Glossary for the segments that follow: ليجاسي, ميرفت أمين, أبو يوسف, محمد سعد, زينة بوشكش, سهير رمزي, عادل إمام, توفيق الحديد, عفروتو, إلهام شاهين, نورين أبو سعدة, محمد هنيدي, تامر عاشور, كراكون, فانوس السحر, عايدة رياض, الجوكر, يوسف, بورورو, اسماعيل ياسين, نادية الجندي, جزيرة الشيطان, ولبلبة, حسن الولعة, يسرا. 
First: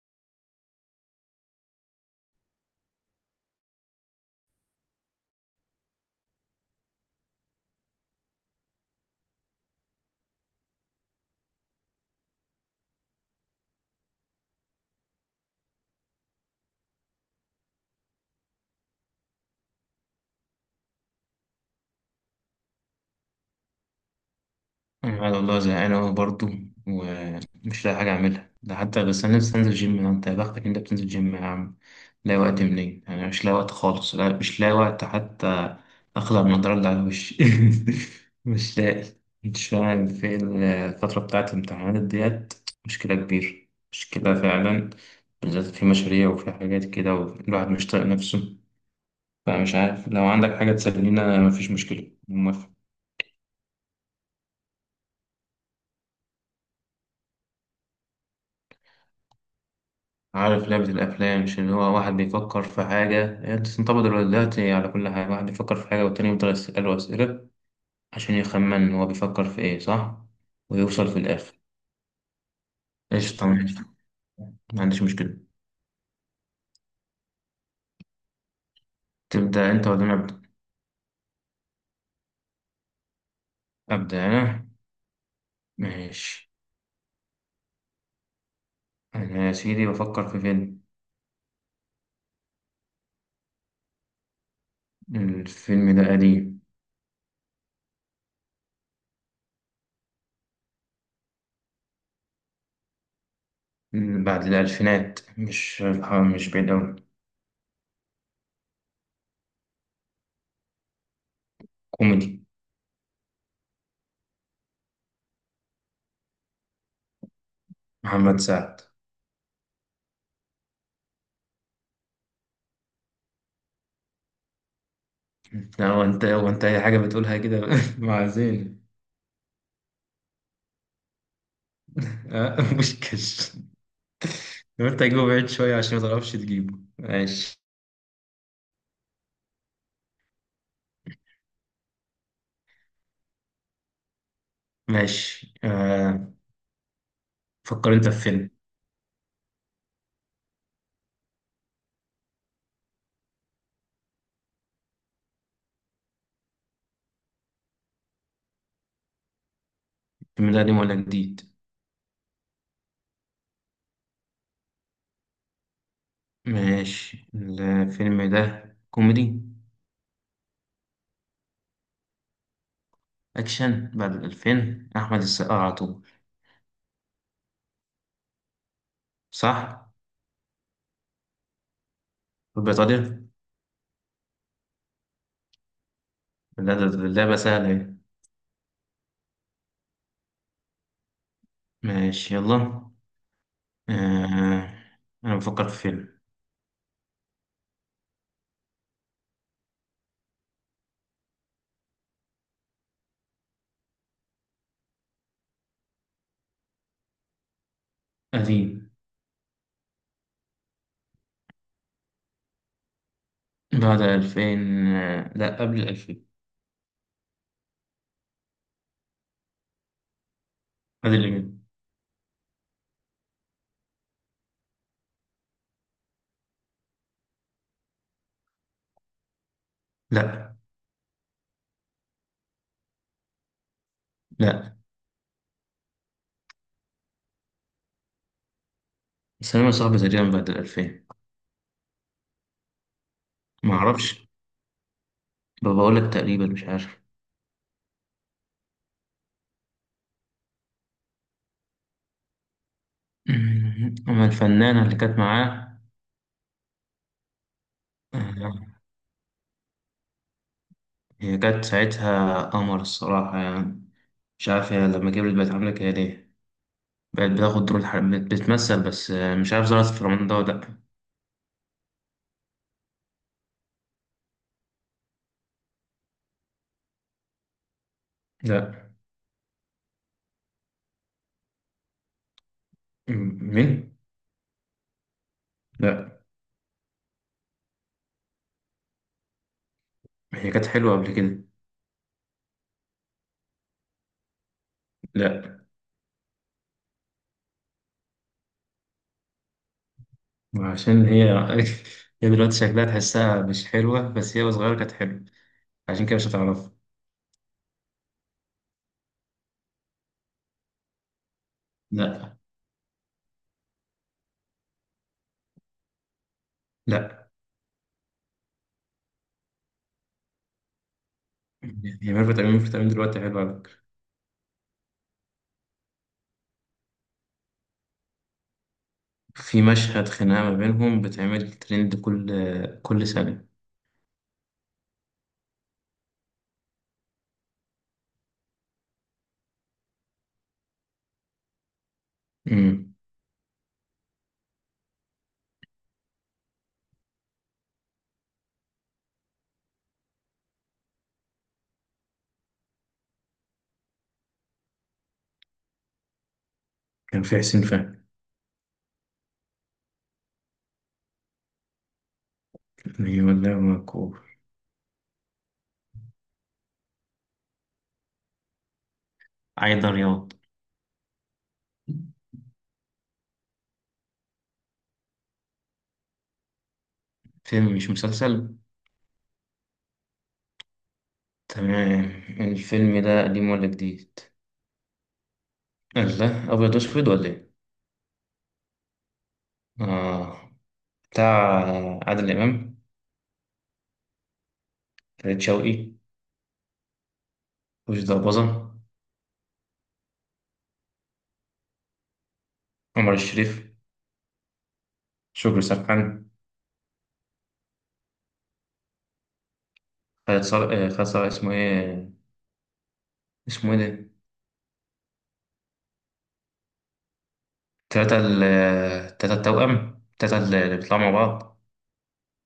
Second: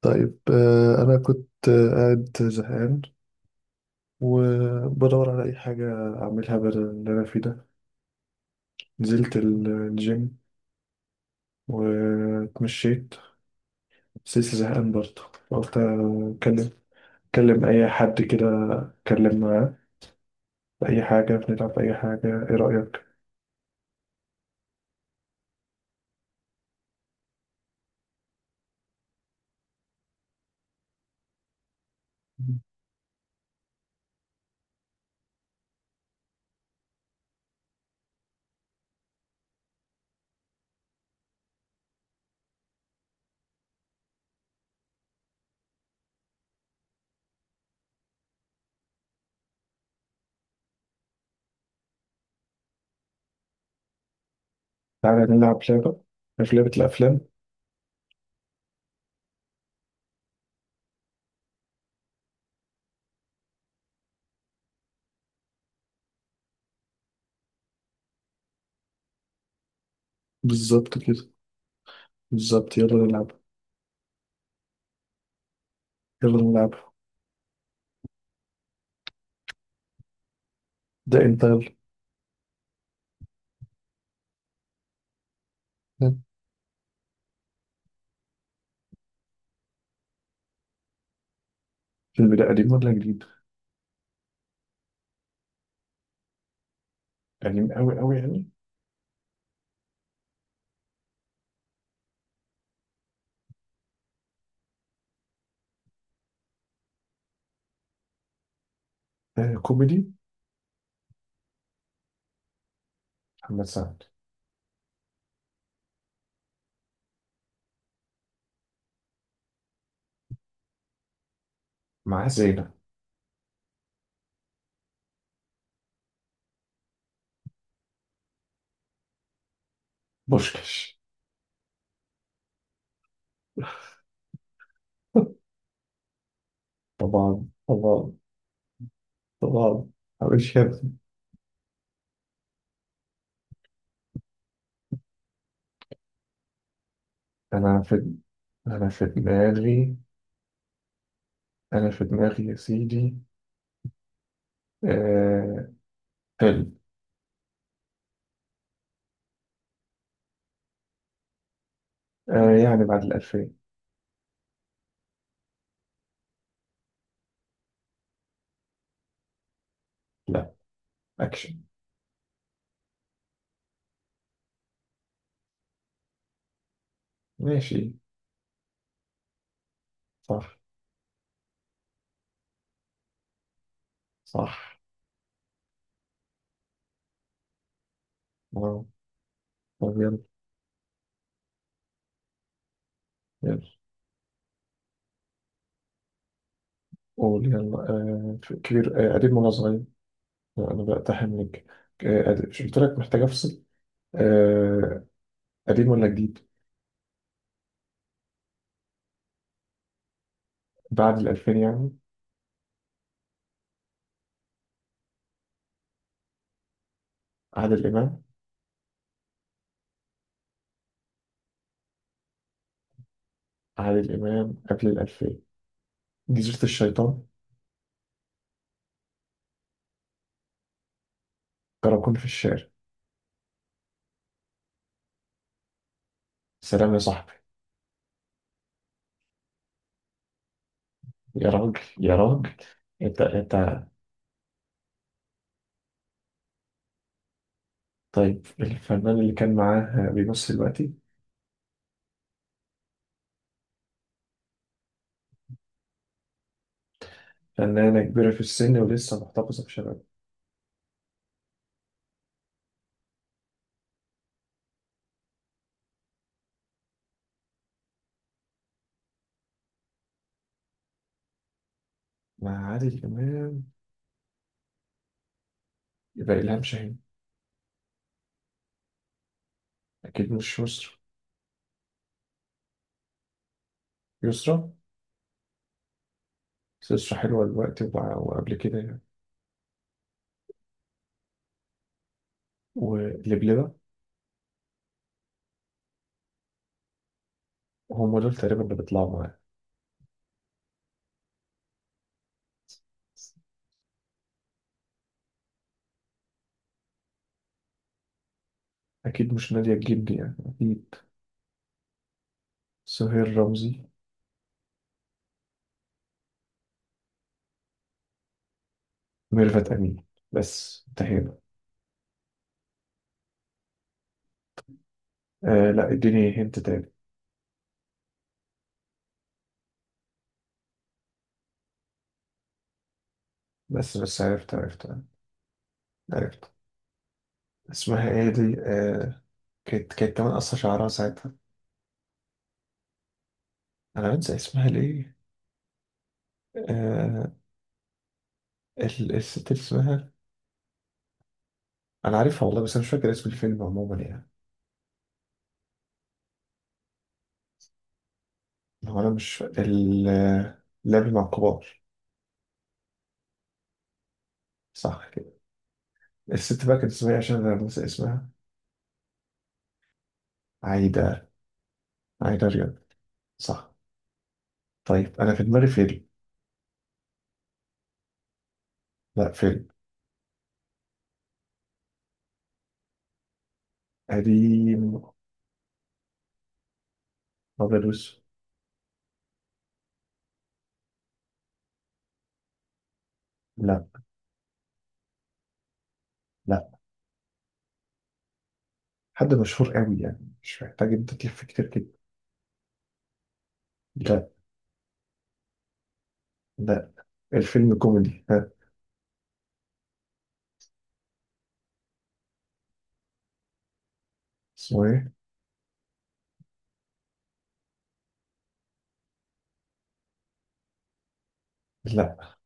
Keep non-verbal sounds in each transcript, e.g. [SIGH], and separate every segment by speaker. Speaker 1: طيب أنا كنت قاعد زهقان، وبدور على أي حاجة أعملها بدل اللي أنا فيه ده. نزلت الجيم واتمشيت، بس لسه زهقان برضه. قلت أكلم أي حد كده، أتكلم معاه في أي حاجة. بنلعب أي حاجة، إيه رأيك؟
Speaker 2: أنا والله زهقان أوي برضه، ومش لاقي حاجة أعملها ده حتى. بس أنا لسه هنزل جيم. أنت يا بختك، أنت بتنزل جيم يا عم. لاقي وقت منين؟ أنا مش لاقي وقت خالص. لا، مش لاقي وقت حتى. أخلع النضارة اللي على وشي. [LAUGHS] مش لاقي. مش فاهم في الفترة بتاعت الامتحانات ديت. مشكلة كبيرة، مشكلة فعلا. بالذات في مشاريع وفي حاجات كده، والواحد مش طايق نفسه. فمش عارف، لو عندك حاجة تسلينا مفيش مشكلة، موافق.
Speaker 1: تعالى نلعب لعبة. عارف لعبة الأفلام؟
Speaker 2: عارف لعبة الأفلام؟ مش اللي هو واحد بيفكر في حاجة هي بتنطبق دلوقتي على كل حاجة، واحد بيفكر في حاجة والتاني يفضل يسأله أسئلة عشان يخمن هو بيفكر في إيه، صح؟
Speaker 1: بالظبط
Speaker 2: ويوصل في
Speaker 1: كده.
Speaker 2: الآخر.
Speaker 1: بالظبط، يلا نلعب.
Speaker 2: قشطة، ماشي، ما عنديش مشكلة.
Speaker 1: يلا نلعب.
Speaker 2: تبدأ أنت ولا أنا أبدأ؟
Speaker 1: ده أنت، يلا.
Speaker 2: أبدأ أنا. ماشي. أنا يا سيدي بفكر في فيلم.
Speaker 1: الفيلم ده قديم ولا جديد؟
Speaker 2: الفيلم ده قديم،
Speaker 1: قديم أوي أوي يعني.
Speaker 2: بعد الألفينات. مش، مش بعيد أوي.
Speaker 1: آه، كوميدي.
Speaker 2: كوميدي.
Speaker 1: محمد سعد.
Speaker 2: محمد سعد.
Speaker 1: مع زينة.
Speaker 2: لا، هو أنت، هو أنت أي حاجة بتقولها كده. [LAUGHS] مع زين.
Speaker 1: بوشكش.
Speaker 2: آه، [LAUGHS] بوشكاش. لو انت هتجيبه بعيد شوية عشان ما تعرفش تجيبه،
Speaker 1: طبعا
Speaker 2: ماشي.
Speaker 1: طبعا طبعا. مش كده؟
Speaker 2: ماشي آه.
Speaker 1: أنا
Speaker 2: فكر انت
Speaker 1: في
Speaker 2: في فيلم.
Speaker 1: أنا في دماغي أنا في دماغي يا سيدي. آه... فيلم.
Speaker 2: الفيلم ده قديم ولا جديد؟
Speaker 1: آه، يعني بعد الألفين.
Speaker 2: ماشي. الفيلم ده كوميدي؟
Speaker 1: لا، أكشن.
Speaker 2: أكشن بعد الألفين، أحمد السقا على طول.
Speaker 1: ماشي.
Speaker 2: صح؟
Speaker 1: صح.
Speaker 2: في بريطانيا.
Speaker 1: صح.
Speaker 2: لا ده ده- ده بقى سهلة ايه.
Speaker 1: واو. طب يلا.
Speaker 2: ماشي، يلا
Speaker 1: يلا.
Speaker 2: آه. أنا بفكر في فيلم
Speaker 1: قول يلا. كبير. قديم ولا صغير؟ لا، أنا بقتحم لك. قديم. مش قلت لك محتاج أفصل. آه... قديم ولا جديد؟
Speaker 2: قديم.
Speaker 1: بعد الألفين يعني.
Speaker 2: بعد الألفين. آه، لا، قبل الألفين.
Speaker 1: عادل إمام.
Speaker 2: قبل الألفين.
Speaker 1: عادل إمام قبل الألفين. جزيرة الشيطان.
Speaker 2: لا.
Speaker 1: كراكون في الشارع.
Speaker 2: لا.
Speaker 1: سلام يا صاحبي.
Speaker 2: السينما صعبة تقريبا بعد الألفين.
Speaker 1: يا راجل يا راجل. انت
Speaker 2: ما
Speaker 1: انت
Speaker 2: أعرفش، بقول لك تقريبا مش عارف. [LAUGHS]
Speaker 1: طيب، الفنان اللي كان معاه بيمثل دلوقتي؟
Speaker 2: [CLEARS THROAT] أما الفنانة اللي كانت معاه
Speaker 1: فنانة كبيرة في
Speaker 2: آه،
Speaker 1: السن ولسه محتفظة بشبابها.
Speaker 2: هي كانت ساعتها قمر الصراحة يعني. مش عارف هي لما كبرت بقت عاملة كده ليه. بقت بتاخد دور بتمثل بس. آه، مش عارف ظهرت في رمضان ده ولا لأ.
Speaker 1: مع عادل إمام، يبقى إلهام شاهين.
Speaker 2: لأ.
Speaker 1: أكيد مش يسرا.
Speaker 2: مين؟
Speaker 1: يسرا.
Speaker 2: لأ.
Speaker 1: بس يسرا حلوة دلوقتي وقبل كده يعني.
Speaker 2: هي كانت حلوة قبل كده.
Speaker 1: ولبلبة.
Speaker 2: لأ،
Speaker 1: هم دول تقريبا اللي بيطلعوا معاه.
Speaker 2: عشان هي [LAUGHS] هي دلوقتي شكلها تحسها مش حلوة، بس هي وصغيرة كانت حلوة. عشان كده مش هتعرفها.
Speaker 1: أكيد مش نادية الجندي يعني، أكيد.
Speaker 2: لأ.
Speaker 1: سهير رمزي.
Speaker 2: لأ.
Speaker 1: ميرفت أمين. بس انتهينا.
Speaker 2: هي ميرفت أمين، وميرفت أمين دلوقتي حلوة على فكرة.
Speaker 1: آه، لا اديني هنت تاني.
Speaker 2: في مشهد خناقة ما بينهم بتعمل ترند كل سنة.
Speaker 1: بس عرفت عرفت. عرفت. اسمها ايه دي؟ كانت كمان قصة شعرها ساعتها.
Speaker 2: امم
Speaker 1: انا بنسى اسمها ليه؟ آه الست اللي اسمها. انا عارفها والله، بس انا مش فاكر اسم الفيلم عموما يعني.
Speaker 2: كان في حسين فهمي.
Speaker 1: هو انا مش فا- ال آه، لعب مع الكبار.
Speaker 2: أيوة والله مكروه.
Speaker 1: صح كده. الست بقى كانت اسمها إيه، عشان انا بنسى اسمها؟
Speaker 2: عايدة رياض.
Speaker 1: عايدة. عايدة رياض. صح. طيب انا في دماغي فيلم.
Speaker 2: فيلم مش مسلسل.
Speaker 1: لا، فيلم.
Speaker 2: تمام. الفيلم ده قديم ولا جديد؟
Speaker 1: قديم.
Speaker 2: الله، أبيض وأسود ولا إيه؟
Speaker 1: ابيض واسود.
Speaker 2: آه. بتاع عادل إمام.
Speaker 1: لا.
Speaker 2: فريد شوقي.
Speaker 1: لا.
Speaker 2: وش ضربظة.
Speaker 1: حد مشهور قوي يعني، مش محتاج انت تلف كتير كده.
Speaker 2: عمر الشريف.
Speaker 1: لا.
Speaker 2: شكري سرحان.
Speaker 1: لا. الفيلم كوميدي، ها.
Speaker 2: خالد صالح. آه، خالد صالح اسمه إيه؟ اسمه إيه ده؟
Speaker 1: اسمه ايه؟
Speaker 2: تلاتة ال، تلاتة التوأم، تلاتة اللي بيطلعوا مع بعض.
Speaker 1: لا.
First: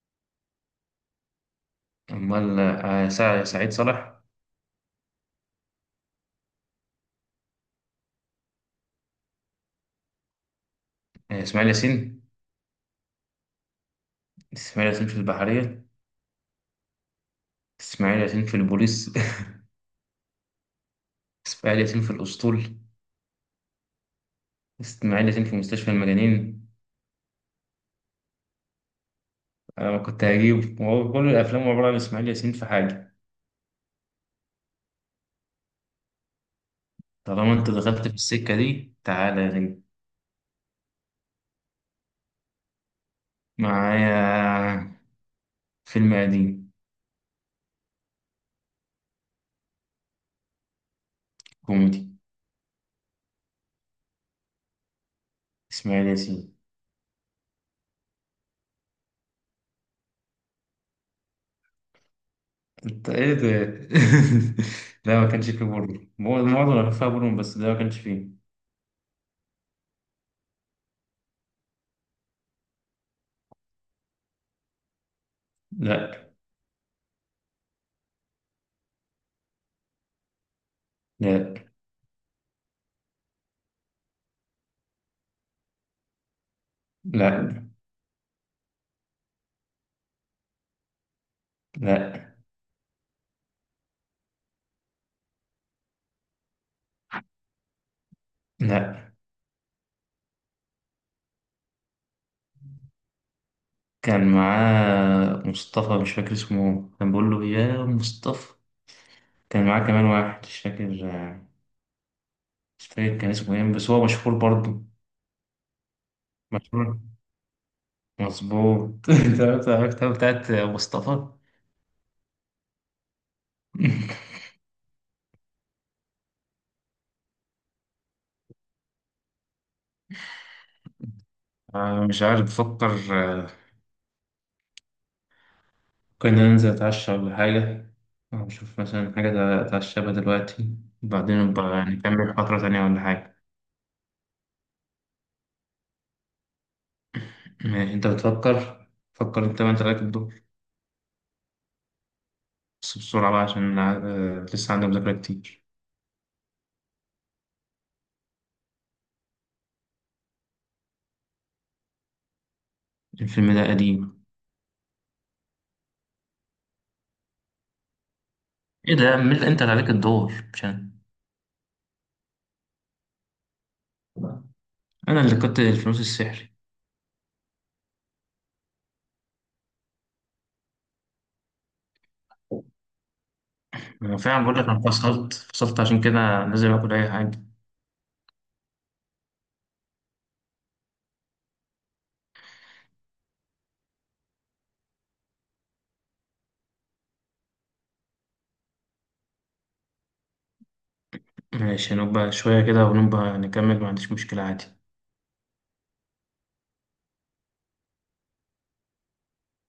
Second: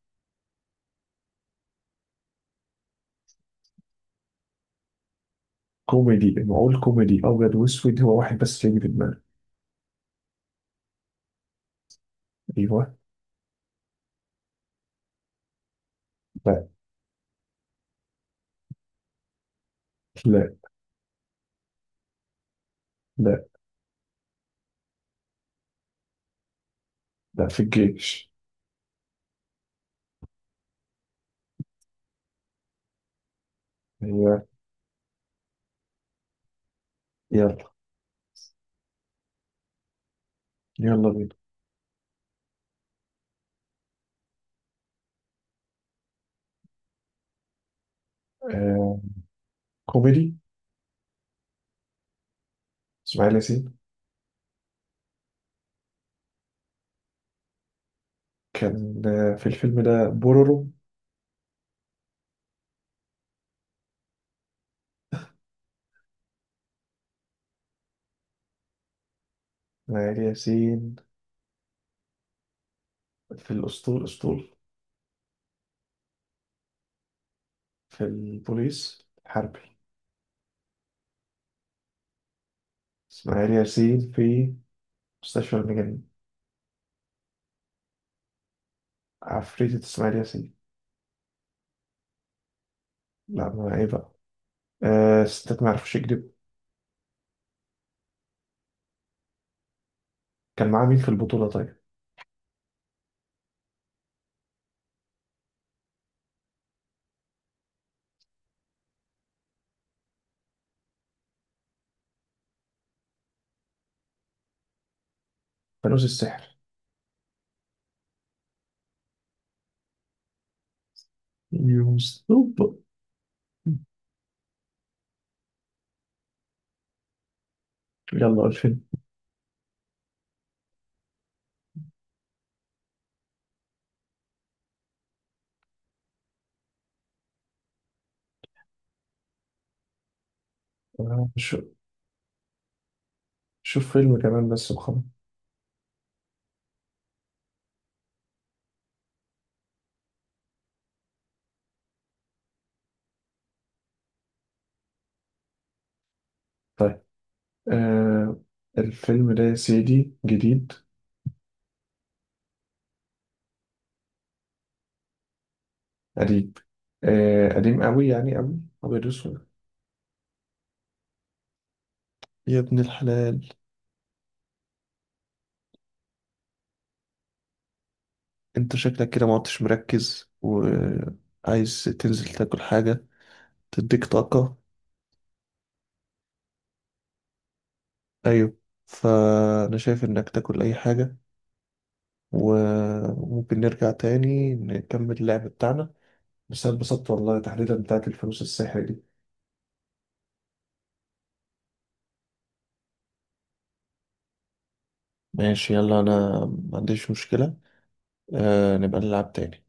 Speaker 2: أمال آه، سعيد صالح.
Speaker 1: كوميدي، نقول كوميدي ابيض واسود، هو واحد بس يجي في دماغي.
Speaker 2: آه، إسماعيل ياسين.
Speaker 1: ايوه.
Speaker 2: إسماعيل ياسين في البحرية.
Speaker 1: لا.
Speaker 2: إسماعيل ياسين في البوليس.
Speaker 1: لا.
Speaker 2: [LAUGHS] إسماعيل ياسين في الأسطول.
Speaker 1: لا.
Speaker 2: إسماعيل ياسين في مستشفى المجانين.
Speaker 1: لا، في الجيش.
Speaker 2: أنا ما كنت هجيب، وهو كل الأفلام عبارة عن إسماعيل ياسين في حاجة.
Speaker 1: ايوه.
Speaker 2: طالما أنت
Speaker 1: يلا.
Speaker 2: دخلت في السكة دي تعالى يا نجم.
Speaker 1: يلا بينا.
Speaker 2: معايا. فيلم قديم.
Speaker 1: آه. كوميدي.
Speaker 2: كوميدي.
Speaker 1: اسماعيل ياسين.
Speaker 2: إسماعيل ياسين.
Speaker 1: كان في الفيلم ده بورورو.
Speaker 2: انت ايه ده؟ [LAUGHS] لا، ما كانش فيه بورنو، معظم اللي فيها بورنو، بس ده ما كانش فيه.
Speaker 1: اسماعيل ياسين في الاسطول.
Speaker 2: لا.
Speaker 1: في البوليس حربي.
Speaker 2: لا.
Speaker 1: اسماعيل ياسين في مستشفى المجانين.
Speaker 2: لا.
Speaker 1: عفريتة اسماعيل ياسين.
Speaker 2: لا.
Speaker 1: لا، ما ايه بقى. آه، ستات ما يعرفوش يكذبوا.
Speaker 2: لا.
Speaker 1: كان معاه مين في البطولة طيب؟
Speaker 2: كان معاه مصطفى، مش فاكر اسمه، كان بيقول له يا مصطفى. كان معاه كمان واحد مش فاكر. مش فاكر كان اسمه ايه، بس هو مشهور برضه.
Speaker 1: فانوس السحر.
Speaker 2: مشهور. مظبوط. [LAUGHS] انت عرفت، عرفت بتاعت مصطفى. [LAUGHS]
Speaker 1: يوسف. يلا الفيلم.
Speaker 2: آه، مش عارف، بفكر. ممكن ننزل أتعشى ولا حاجة، أو نشوف مثلا حاجة أتعشى بها دلوقتي،
Speaker 1: آه،
Speaker 2: وبعدين نبقى نكمل فترة تانية ولا حاجة.
Speaker 1: شوف فيلم كمان بس وخلاص.
Speaker 2: ماشي، أنت بتفكر. فكر أنت، ما أنت راكب الدور. بس بسرعة بقى عشان لسه عندي مذاكرة كتير.
Speaker 1: طيب. آه الفيلم ده يا سيدي جديد.
Speaker 2: الفيلم ده قديم.
Speaker 1: قديم. آه، قديم قوي يعني قوي.
Speaker 2: إيه ده
Speaker 1: أبيض
Speaker 2: يا عم،
Speaker 1: وأسود.
Speaker 2: أنت اللي عليك الدور مش أنا.
Speaker 1: يا ابن الحلال.
Speaker 2: أنا اللي كنت الفلوس السحري.
Speaker 1: أنت شكلك كده ما عدتش مركز وعايز تنزل تاكل حاجة تديك
Speaker 2: أنا فعلا
Speaker 1: طاقة.
Speaker 2: بقول لك، أنا فصلت عشان كده لازم آكل أي حاجة.
Speaker 1: أيوه. فأنا شايف إنك تاكل أي حاجة، وممكن نرجع تاني نكمل اللعب بتاعنا. بس أنا اتبسطت والله، تحديدا بتاعت الفلوس السحر دي.
Speaker 2: ماشي نبقى شوية كده ونبقى نكمل، ما عنديش مشكلة عادي.
Speaker 1: ماشي، يلا أنا ما عنديش مشكلة. آه، نبقى نلعب تاني.